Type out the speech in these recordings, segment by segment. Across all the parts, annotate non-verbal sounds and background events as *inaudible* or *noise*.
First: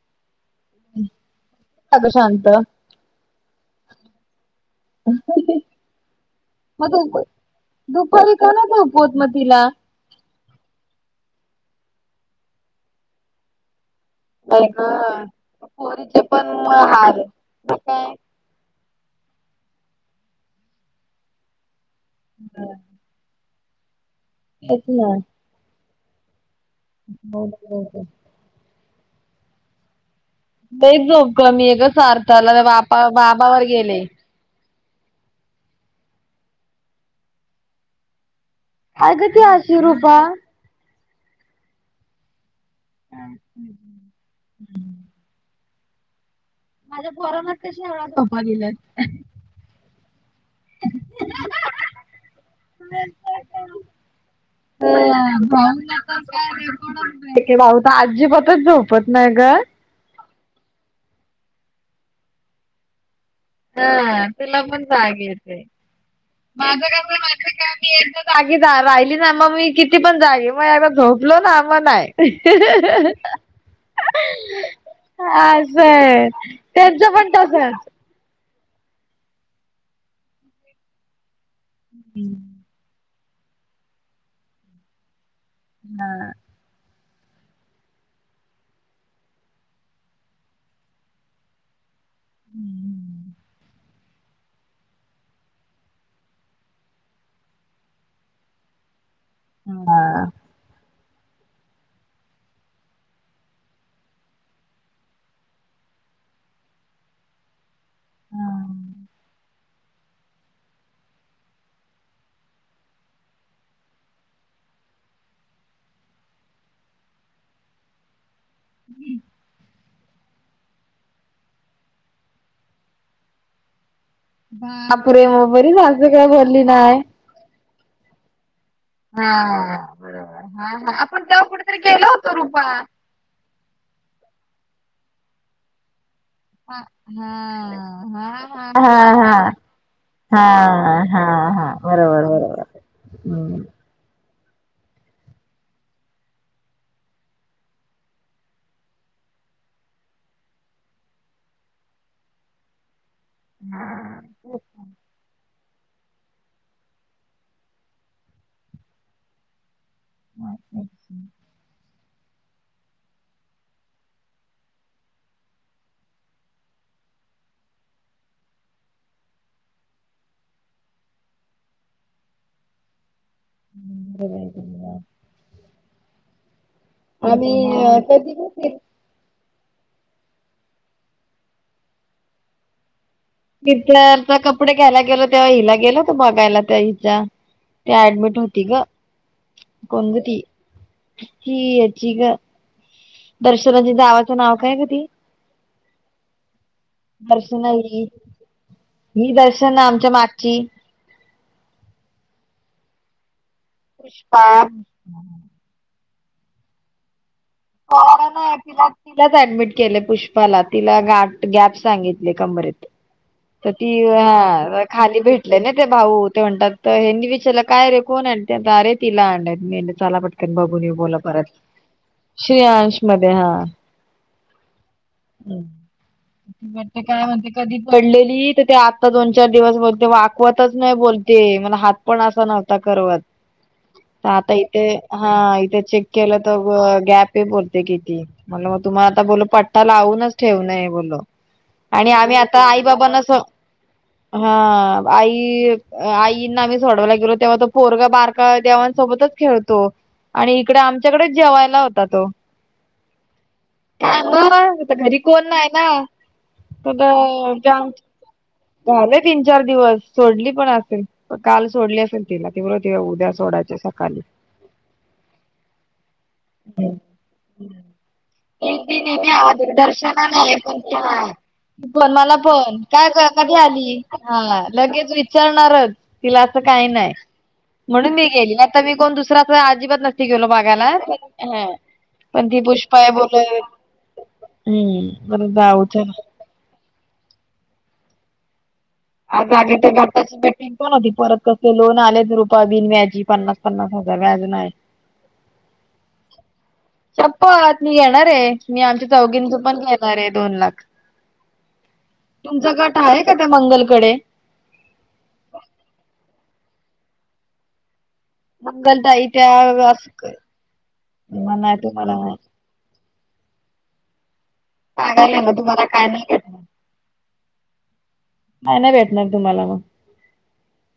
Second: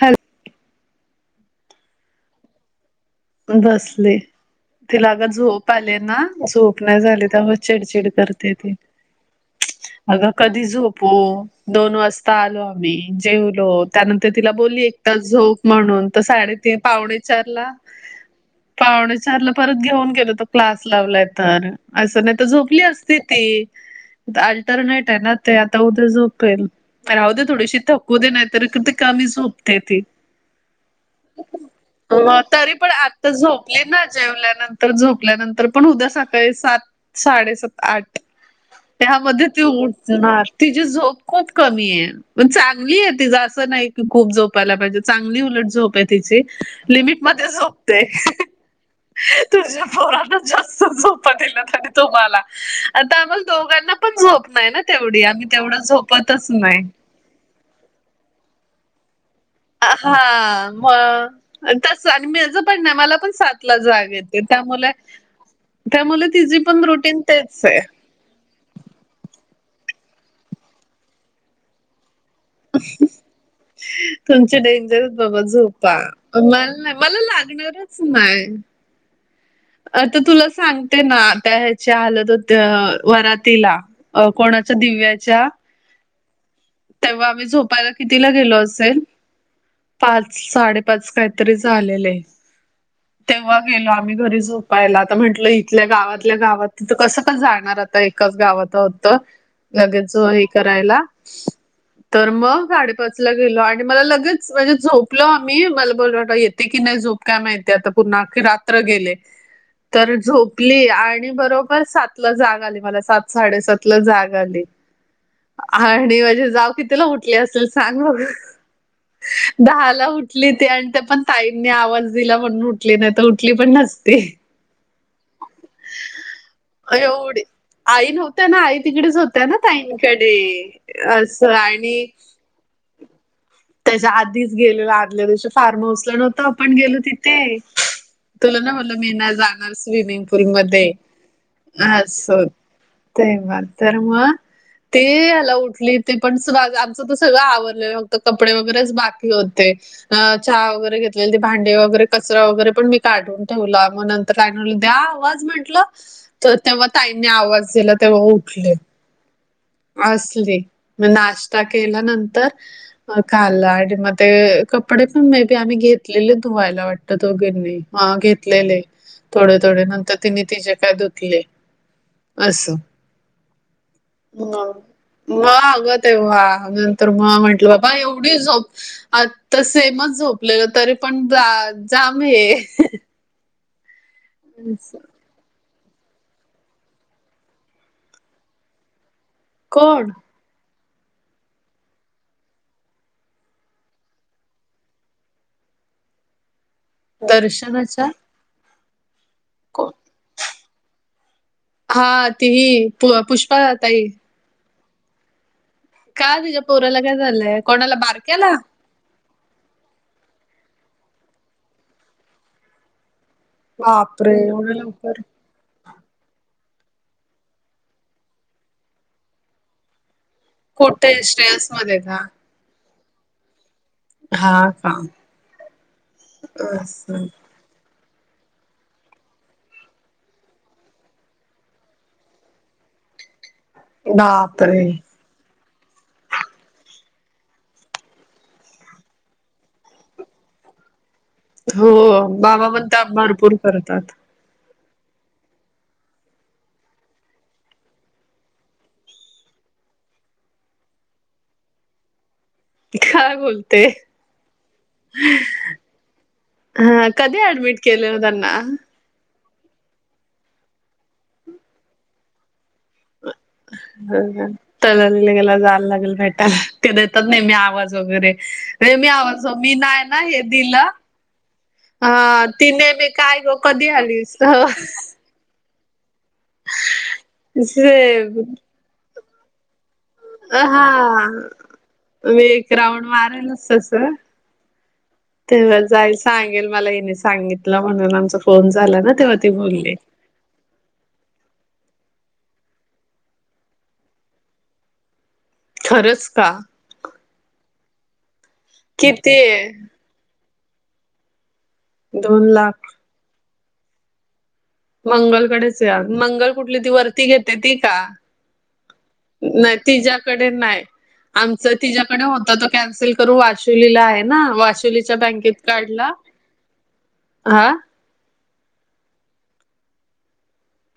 Hello! अगं शांत? बसले. तिला अगं झोप आलीये ना, झोप मग नाही दुप झाली त्यामुळं चिडचिड दुपारी का करते नाही ती. झोपवत मग तिला अगं कधी झोपवू? दोन वाजता आलो आम्ही, जेवलो त्यानंतर तर तिला नाही बोलली एक तास गं झोप म्हणून, तर पोरीचे पण साडेतीन पावणे हाल चारला मग काय? पावणे चारला परत घेऊन गेलो तो क्लास लावलाय तर. असं नाही तर झोपली असती ती, अल्टरनेट आहेत ना. ते आता उद्या झोपेल, राहुदे थोडीशी थकू दे नाही तर किती कमी झोपते ती‌. लईच झोप कमी आहे गं मग सार्थाला तरी पण बापा आता बाबावर झोपली गेलेय. ना जेवल्यानंतर झोपल्यानंतर पण उद्या सकाळी सात, साडेसात आठ अगं त्यामध्ये ती अशी रुपा उठणार‌‌. तिची झोप खूप कमी आहे, पण चांगली आहे तिज असं नाही की खूप झोपायला पाहिजे. चांगली उलट झोप आहे तिची, लिमिट मध्ये झोपते. तुझ्या पोरांना जास्त झोपा दिल्या त्यांनी तुम्हाला. आता आम्हाला दोघांना पण झोप नाही ना तेवढी, आम्ही तेवढं झोपतच नाही. रेकॉर्डच ते काय भाऊ तर आजीबातच झोपत नाही गं. हां मग, आणि तसं आणि माझं पण ना मला पण सात ला जाग हा येते तिला पण त्यामुले, जाग येते. त्यामुले तिची माझं पण कसं रुटीन माहिती तेच का आहे. मी एकदा जागी जा राहिली ना मग मी किती पण जागेन, मग एकदा झोपलो ना मग नाही. *inaudible* तुमचे डेंजर आहेत बाबा झोपा, असंय मला नाही त्यांचं मला पण तसच. लागणारच नाही. आता तुला सांगते ना त्या ह्याच्या हलद होत्या वरातीला अ कोणाच्या दिव्याच्या? हां. तेव्हा आम्ही झोपायला कितीला गेलो असेल? पाच साडे पाच काहीतरी झालेले, तेव्हा गेलो आम्ही घरी झो झोपायला आता म्हटलं इथल्या गावातल्या गावात, तिथं कसं पण जाणार आता एकाच गावात आहोत तर, लगेच हे करायला. तर मग साडेपाचला गेलो आणि मला लगेच म्हणजे झोपलो आम्ही, मला बोल येतेय की नाही झोप काय माहिती आता पूर्ण अख्खी रात्र गेली. तर झोपली आणि बरोबर सातला जाग आली मला, सात साडेसातला जाग आली. *inaudible* आणि माझी जाऊ कितीला उठली असेल सांग बघू? हम्म. दहाला उठली ती आणि त्या पण ताईंनी आवाज दिला म्हणून उठली नाही तर उठली पण नस ती. बापरे! मग बरी सासू बोलली नाही. एवढी आई नव्हत्या ना आई तिकडेच होत्या ना हा बरोबर ताईंकडे असं आणि कृपा त्याच्या आधीच गेलेलो आदल्या दिवशी फार्म हाऊसला नव्हतो हां हां ना हां म्हणलं हां मी नाही हां जाणार स्विमिंग पूल मध्ये हां हां हां हां. बरोबर बरोबर. हम्म. तेव्हाच तर मग ते हयाला उठले ते पण आमचं तर सगळं आवरलेल. कपडे वगैरेच बाकी होते चहा वगैरे घेतलेले ते भांडे वगैरे कचरा वगैरे पण मी काढून ठेवला मग नंतर द्या आवाज म्हंटलं तर तेव्हा ताईंने आवाज दिला तेव्हा उठले. असली मग नाश्ता केला नंतर खाल्लं आणि मग ते कपडे पण मे बी आम्ही घेतलेले धुवायला वाटतं. त्या दोघींनी हा घेतलेले थोडे थोडे नंतर तिने तिचे काय धुतले असं मग मग अगं तेव्हा तर मग आम्ही म्हंटलं बाबा कधी एवढी झोप बघितलं. तर सेमच झोपलेलो तरी पण जा जाम हे तिथनं कपडे घ्यायला गेलो तर तेव्हा हिला गेला होतो बघायला त्या हिच्या ते ऍडमिट होती ग. कोण गं ती ती हयाची गं दर्शनाच्या जावंच नाव काय ग ती? दर्शना दर्शनाच्या ही दर्शना कोण? आमच्या मागची हा ति ही पुष्पा ताई. पुष्पा का तिच्या पोराला काय झालंय? कोणाला पोरांला नाही बारक्याला? तिला तिलाच ऍडमिट केले पुष्पाला तिला गाठ गॅप सांगितले कंमरेत तर ती बापरे एवढं हा खाली लवकर. भेटली म्हंटले ना ते भाऊ ते म्हणतात ह्यांनी विचारलं काय रे कोण आहेत त्या अरे तिला आणलयं मी म्हणली चला कोठे श्रीयांश मध्ये का? श्रीयांश मध्ये हा. हा का? हा ते काय असं. म्हणते? कधी पडलेली तर ते आत्ता दोन चार दिवस बोलते वाकवतच नाही बोलते मला हात कोणाचा नव्हता करवत तर आता इथे बापरे हा इथे चेक केलं तर गॅप आहे बोलते किती म्हणलं मग तुम्हाला आता बोल पटा लावूनच ठेवण आहे बोलो हो बाबा पण त्या स भरपूर करतात. हा आई आईंना आम्ही सोडवायला गेलो तेव्हा तो पोरगा बारका देवांसोबतच खेळतो. आणि इकडे आमच्याकडेच जेवायला होता तो. काय बोलते सांग आता घरी कोण नाही ना. तर हा कधी ऍडमिट जाम केले त्यांना? झाले तीन चार दिवस सोडली पण असेल काल सोडली असेल. तिला उद्या सोडायच सकाळी गेला जायला लागेल भ *unintelligible* त्या देतात नेहमी आवाज वगैरे हिंदी नेहमी आवाज आवडते मी नाही ना दर्शनाला हे आहे पण दिलं त्या पण मला हा ती पण नेहमी काय ग कधी आली आलीस? हा लगेच विचारणारच, तिला असं काही नाही, म्हणून मी गेली, नाहीतर मी कोण दुसरा अजिबात नसतं नसतं गेलो हा बघायला. हा मी पण ती एक पुष्पा राऊंड आहे बोलत मारालच तसं हम्म बरं तेव्हा जाऊ जाई चला सांगेल मला हीने सांगितलं म्हणून, आमचा फोन झाला ना. तेव्हा ती आता आणि ते बोलली. बघ *unintelligible* पण होती परत कसं लोन आलेत रुपये बिन व्याजी पन्नास पन्नास हजार व्याज नाय. खरंच का? शप्पत मी येणार आहे, मी आमच्या किती चौघींच पण आहे घे णार आहे दोन लाख, दोन तुमचा लाख गट आहे का त्या मंगलकडे? मंगलकडेच या मंगल कुठली ती वरती घेते ती का? मंगलताई त्या नाही असं क तिज्याकडे नाय आमचं म्हणाय तुम्हाला तिज्याकडे होतं ते कॅन्सल तर वाशुलीला आहे ना, वाशुलीच्या सांगायला ना बँकेत तुम्हाला काय काढला नाही भेटणार. हा. काय नाही भेटणार तुम्हाला मग.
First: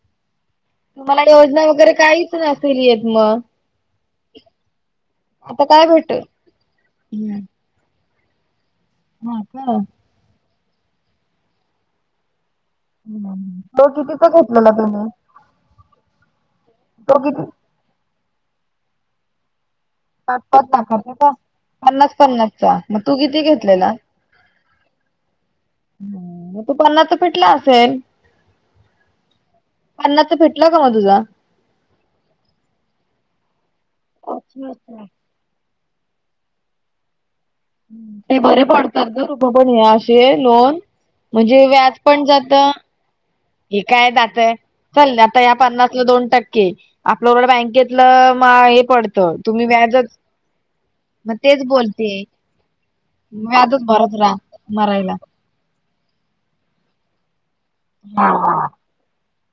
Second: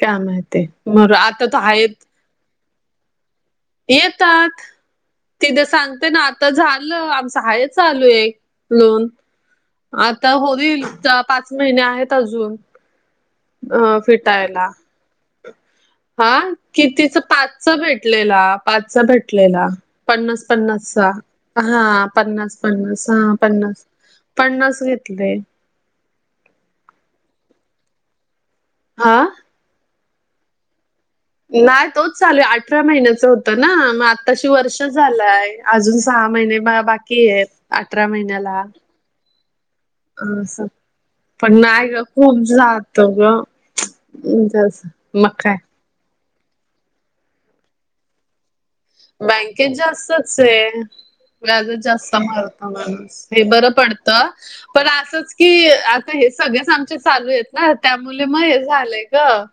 काय माहिते मरू आता तर आहेत. *unintelligible* असील येत मग. येतात आता तिथे काय सांगते भेटल? ना आता झालं आमचं आहे चालू आहे लोन. हा का. आता होईल, चार पाच महिने आहेत अजून तो अ कितीचा फिटायला. घेतलेला तुम्ही? हा, तो कितिचं किती पाचचा भेटलेला, पाचचा भेटलेला. पाच पन्नास पाच पन्नासचा, लाखाचा का? हा पन्नास पन्नासचा मग पन्नास तू हा किती पन्नास घेतलेला? पन्नास घेतले. हा मग तो पन्नास तर फिटला असेल. हा. पन्नास चा फेटला का म तुझा? नाही तोच चालू आहे, अठरा महिन्याच होतं ना, मग आत्ताशी वर्ष झालंय अजून सहा महिने बा बाकी आहेत. अठरा ते बरे महिन्याला पडतात गं तु पण यास चे अस लोन, म्हणजे व्याज पण जाता त गं हे काय दातं चल, आता या पन्नास ला दोन टक्के आपल्याकडं बँकेतलं म हे पडतं तुम्ही बँकेत व्याजच जास्तच आहे. मग तेच व्याज बोलते जास्त मारतो माणूस, हे बरं व्याजच भरत पडतं राहा पण मरायला असच कि आता हे सगळेच आमच्या चालू आहेत ना, त्यामुळे मग हे झालंय गं.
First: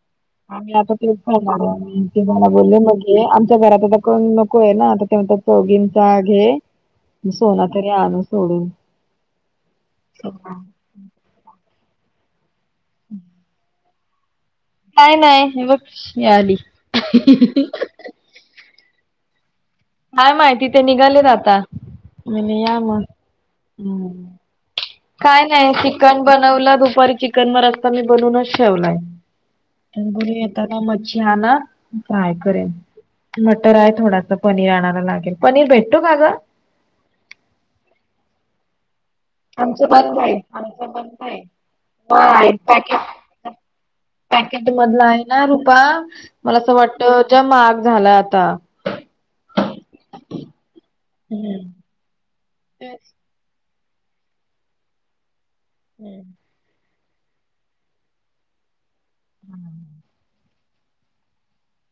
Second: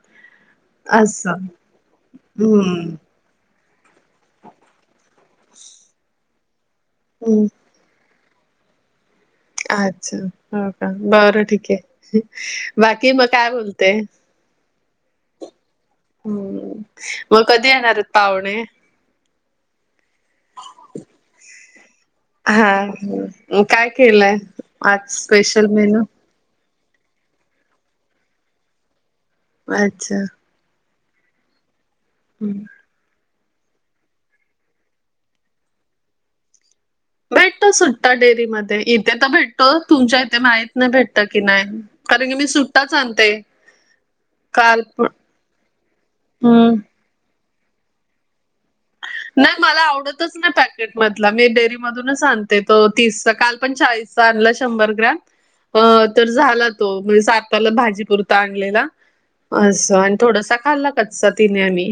आम्ही आता तेच करणार आहे आणि ते मला बोलले हम्म मध्ये आमच्या घरात आता कोण नको आहे ना, आता त्यांचा चौघींचा घे हे हम्म सोना तरी आणू सोडून. अच्छा हो का बरं ठीक आहे, बाकी मग काय बोलते? काय नाही ही बघ *unintelligible* आली. रतावणे. काय माहिती ते निघालेत आता. मीने या मग हा काय हम्म केलंय आज काय स्पेशल नाही, मेनू चिकन बनवला दुपारी चिकन म रस्ता मी बनूनच ठेवलाय. अच्छा त्याना मच्छी आणा फ्राय हम्म. करेन. मटर आहे थोडासा पनीर आणायला लागेल, पनीर भेटतो का गं? भेटतो सुट्टा डेयरी मध्ये इ थे तर भेटतो आमचं बंद तुमच्या इथे आहे माहीत नाही आमचं भेटत बंद की आहे नाही, कारण की मी नाही सुट्टाच पॅकेट आणते. पॅकेट काल प मधला आहे ना रुपा, मला असं हम्म. वाटतं, जाम महाग झाला आता. नाही मला आवडतच नाही पॅकेटमधला, मी डेअरी मधूनच आणते, तो तीसचा काल पण चाळीस च आणला शंभर ग्रॅम अ तर झाला तो म्हणजे साताला भाजीपुरता आणलेला. आसं आणि थोडासा खाल्ला कच्चा तिने आणि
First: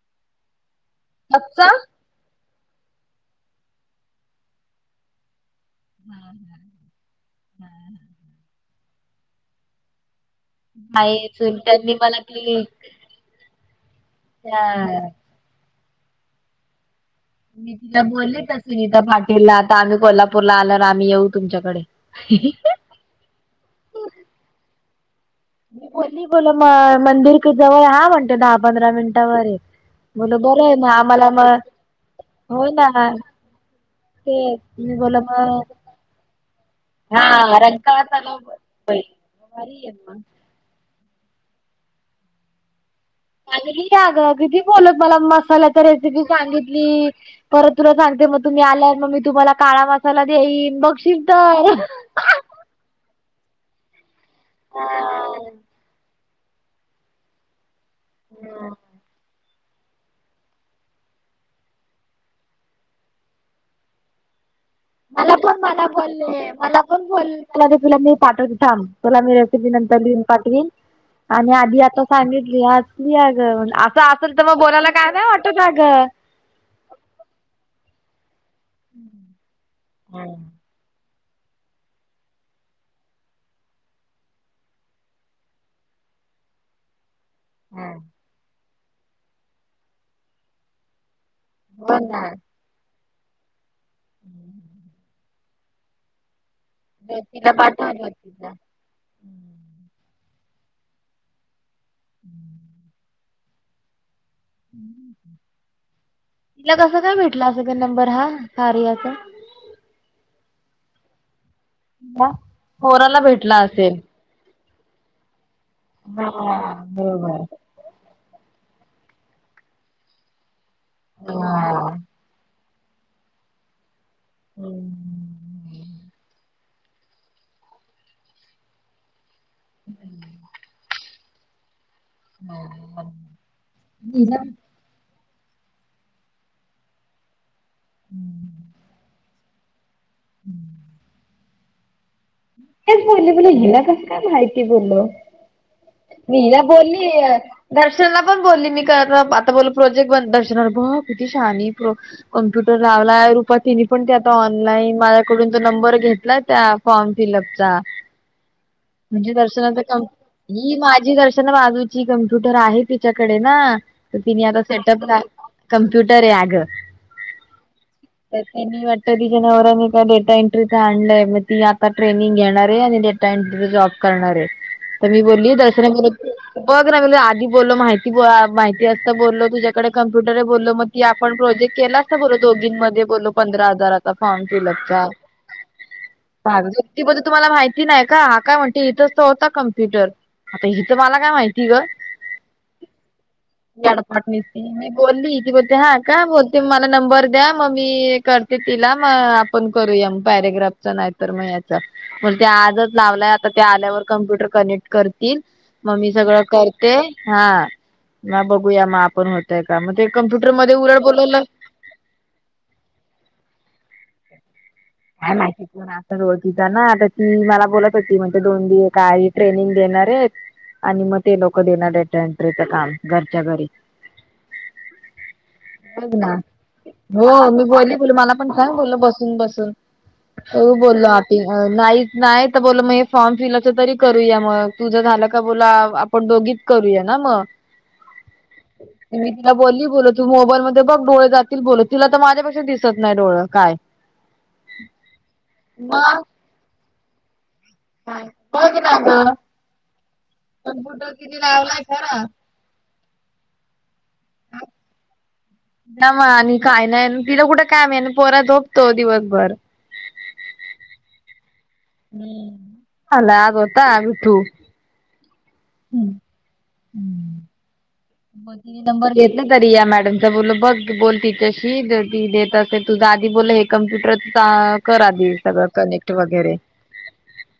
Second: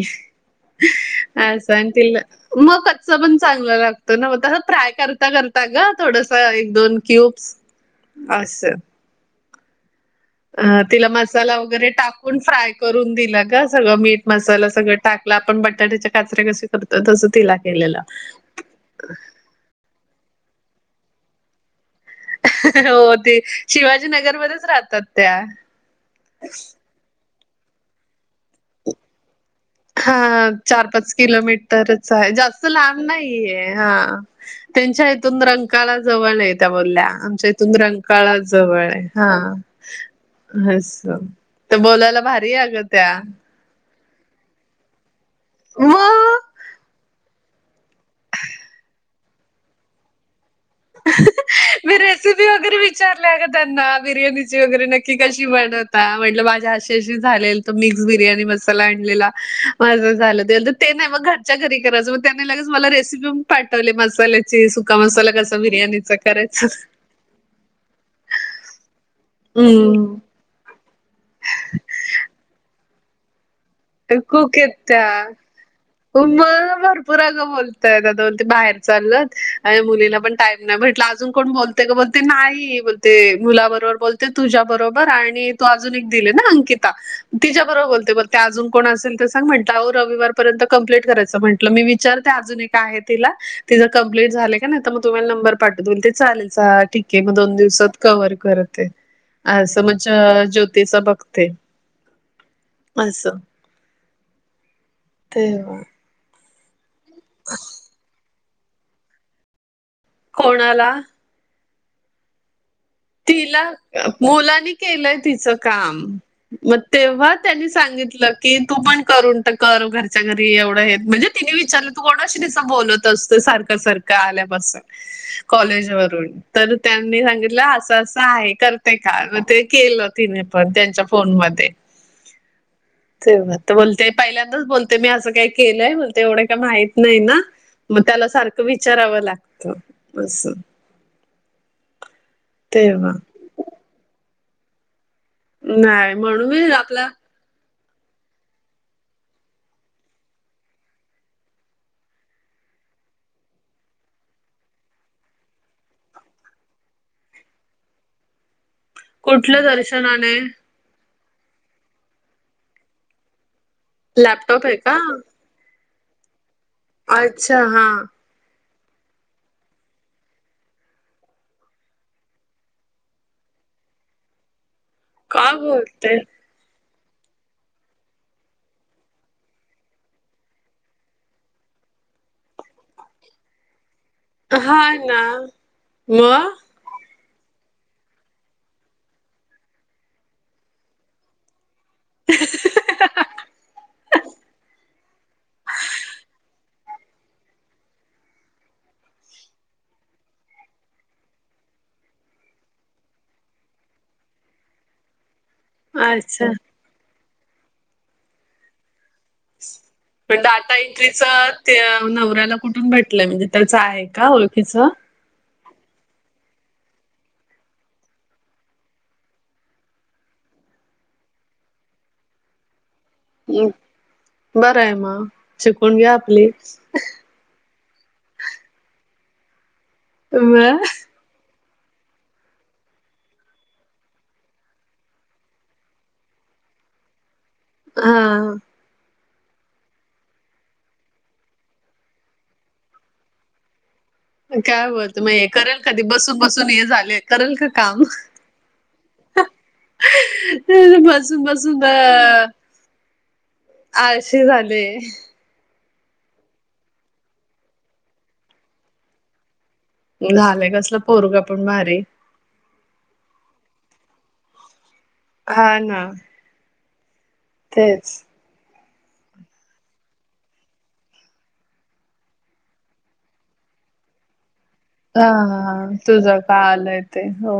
कच्चा असं. तील मग कच्च पण चागलं लागत ना ओ, तस फ्राय करता कर ता बघा थोडंसं एक दोन क्यूब्स असं. अ तिला नाही मसाला वगैरे सुलट्यांनी मला टाकून ती फ्राय करून दिला का सगळं मीठ, त्या मसाला सगळं टाक ल, आपण बटाट्याच्या काचऱ्या कसं करतो तसं? मी तिला बोलले सुनीता पाटीलला आता आम्ही कोल्हापूरला आल्यावर आम्ही येऊ तुमच्याकडे. *inaudible* हो ते शिवाजीनगरमध्येच राहतात त्या. मी बोल्ली म मंदिर क जवळ हाय म्हने दहा पंधरा मिनिटावर हा बोल बरं आहे चार मग पाच आम्हाला मग किलोमीटरच हाय, जास्त हो ना लांब नाही ये हा. ते मी तेंच्या बोल इथून मग रंकाळा जवळन हायेत. त्या बोलल्या आमच्या हा इथून रंकाळा तलाव जवळ बाई हाय हां. भारी आहे मग हस तर बोलायला भारी हाय ग त्या. आग किती आगाव? किती बोलत मला मसाल्याच्या रेसिपी मग सांगितली परत तुला सांगते मग तुम्ही आल्या मग मी तुम्हाला काळा मसाला देईन बघशील तर मी रेसिपी वगैरे विचारल्या आग त्यांना बिर्याणीची वगैरे नक्की कशी हा. बनवता? म्हटलं माझ्या आशेशी झालेल त मिक्स बिर्याणी मसाला आणलेला. माझं झालं ते तर ते नाही मग घरच्या घरी करायचं, मग त्याने लगेच मला रेसिपी पण पाठवली मसाल्याची सुख का, मसाला मला कसा पण मला बिर्याणीचा बोलले करायचा? मला पण तुला मी पाठवतो थांब, तुला मी रेसिपी नंतर हम्म. लिहिन. पातेली आणि आधी आता सांगितली हासली आग. जात असेल तर मग बोलायला काय नाही वाटत अगं. दोन मग भरपूर अगं बोल तात झय दोन ते बाहेर चाललत आणि मुलीं हम्म पण टाईम. नाही म्हटलं अजून कोण बोलते का बोलते नाही, बोलते मुला बरोबर बोलते तुझ्या बरोबर आणि दा तो अजून एक दिले ना अंकिता. तिच्या बरोबर हम्म बोलते बर ते अजून कोण असेल तर सांग म्हटलं अहो रविवारपर्यंत कंप्लिट करायचं म्हटलं. म्हटलं मी हो ना विचारते अजुन एक आहे तिला, तिचं कॅप्लिट झालय काय नाही तर तुम्हांला नंबर पाठवं ते चालेल ठीक ये, मग ज्योतीला दोन दिवसात पाठवली होती कव्हर ना करते अ समज ज्योतिष बघते. *inaudible* आसं. हं *inaudible* ते वा तिला कसं काय भेटला असलं ग नंबर हा कार्याचा? कोणाला? म. तिला मुलानी केलंय तिचं काम, हा म तेव्हा त्यांनीच सांगितलं की, तू पण करून ट टाक कर घरच्या घरी एवढं म्हणजे तिनी विचारलं तू कोणाशी डिस बोलत असतय सारखं सारखं आल्यापासून कॉलेज वरून, तर त्यांनी सांगितलं आसं आसं आहे करते का? ते केलं तिने पण त्यांच्या फोन मध्ये ठेवा तर बोलते हिला पहिल्यांदाच बोल तूमी असं काही केलंय म्हणतय, तेवढं काय माहित नाही ना. मग त्याला सारखं विचारावं लागतं, असं तेच तेव्हा. बोलली बोला, हिला कसं काय माहिती बोल्लो. नाही म्हणून मीरा मी बोलली आपला दर्शनाला पण बोलली, मी आता बोल प्रोजेक्ट बन दर्शनावर बघ किती शहाणी बघ कम्प्युटर लावलाय, रुपा तिने पण ते आता ऑनलाईन माझ्याकडून तो नंबर घेतलाय त्या कॉन्टी लगचा म्हणजे कुठलं दर्शनाचा काम, दर्शनाने मी माझी दर्शना बाजूची कम्प्युटर आहे तिच्याकडे ना. तर तिने आता लॅपटॉप आहे का? सेटअप, कम्प्युटराय अग. अच्छा, हा. तर त्यांनी वाटत तिच्या नवऱ्यानी का डेटा एंट्रीच आणलंय. मग ती ट्रेनिंग घेणार आहे. आणि डेटा एंट्री जॉब करणार आहे. तर मी का बोलली दर्शना बोलते बघ लागल आधी बोलल माहिती, माहिती असता बोललो तुझ्याकडे कम्प्युटर आहे. बोललो मग कि आपण प्रोजेक्ट केला असतो बोल्लो, दोघीं मध्ये बोलो पंधरा हजाराचा, फॉर्म हा फिलअपचा. ना मग. मग ती बोलली, तुम्हाला माहिती नाही का काय म्हणते, इथंच तर होता कम्प्युटर. आता हि तर मला काय माहिती ग. गडपाटणी, मी बोलली, ती बोलते हा का बोलते मग नंबर द्या मग मी करते, तिला मग आपण करूया, पॅरग्राफच नाही मग याच. मग ते आजच लावलाय आता ते आल्यावर, कम्प्युटर कनेक्ट करतील मग मी सगळं अच्छा करते, हा मग बघूया मग आपण होत य का, मग ते पण कम्प्युटर डाटा मध्ये उरड एंट्रीच बोललेल ते नवऱ्याला कुठून भेटलंय, म्हणजे त्याचं आहे का ओळखीच. हाय माहितीच. ता रोजीचा ना आता ती मला बोलत होती, म्हणजे दोन दि काही ट्रेनिंग देणार आहे. आणि मग ते लोक देणार, डेटा एंट्रिच काम. घरच्या घरी बर आहे मग. शिकून घ्या बघ ना आपली. हो मी बोलली. बोल मला पण काय बोलल बसून बसून तर हो मग बोललो. नाही, नाही तर बोला मग फॉर्म हे फिलअपच तरी करूया मग. तुझं झालं का बोला आपण दोघीत करूया ना मग. हां. मी तिला बोलली बोल, तू मोबाईल मध्ये बघ डोळे जातील. बोल तिला तर माझ्यापेक्षा दिसत नाही डोळं काय काय बोलत, मग हे करेल कधी मग बसून बसून हे झालेत करेल का काम. काय बघ ना ग कम्प्युटर किती बसून, बसून लावलाय खरा आळशी झालेय. ना मग. आणि काय नाही तिला कुठं कामय, नी पोरा झोपतो दिवसभर. झालंय कसला पोरगा पण भारी. हम्. आलाय अगं काळा विठू. हा, ना. हम्म हम्म. तेच बघ तिने नंबर घेतला, तरी या मॅडमचा बोल बघ बोल, तिच्याशी ती देत असते तुझ आधी बोल कंप्युटरचा हा हा, तुझ का आलंय ते. हो.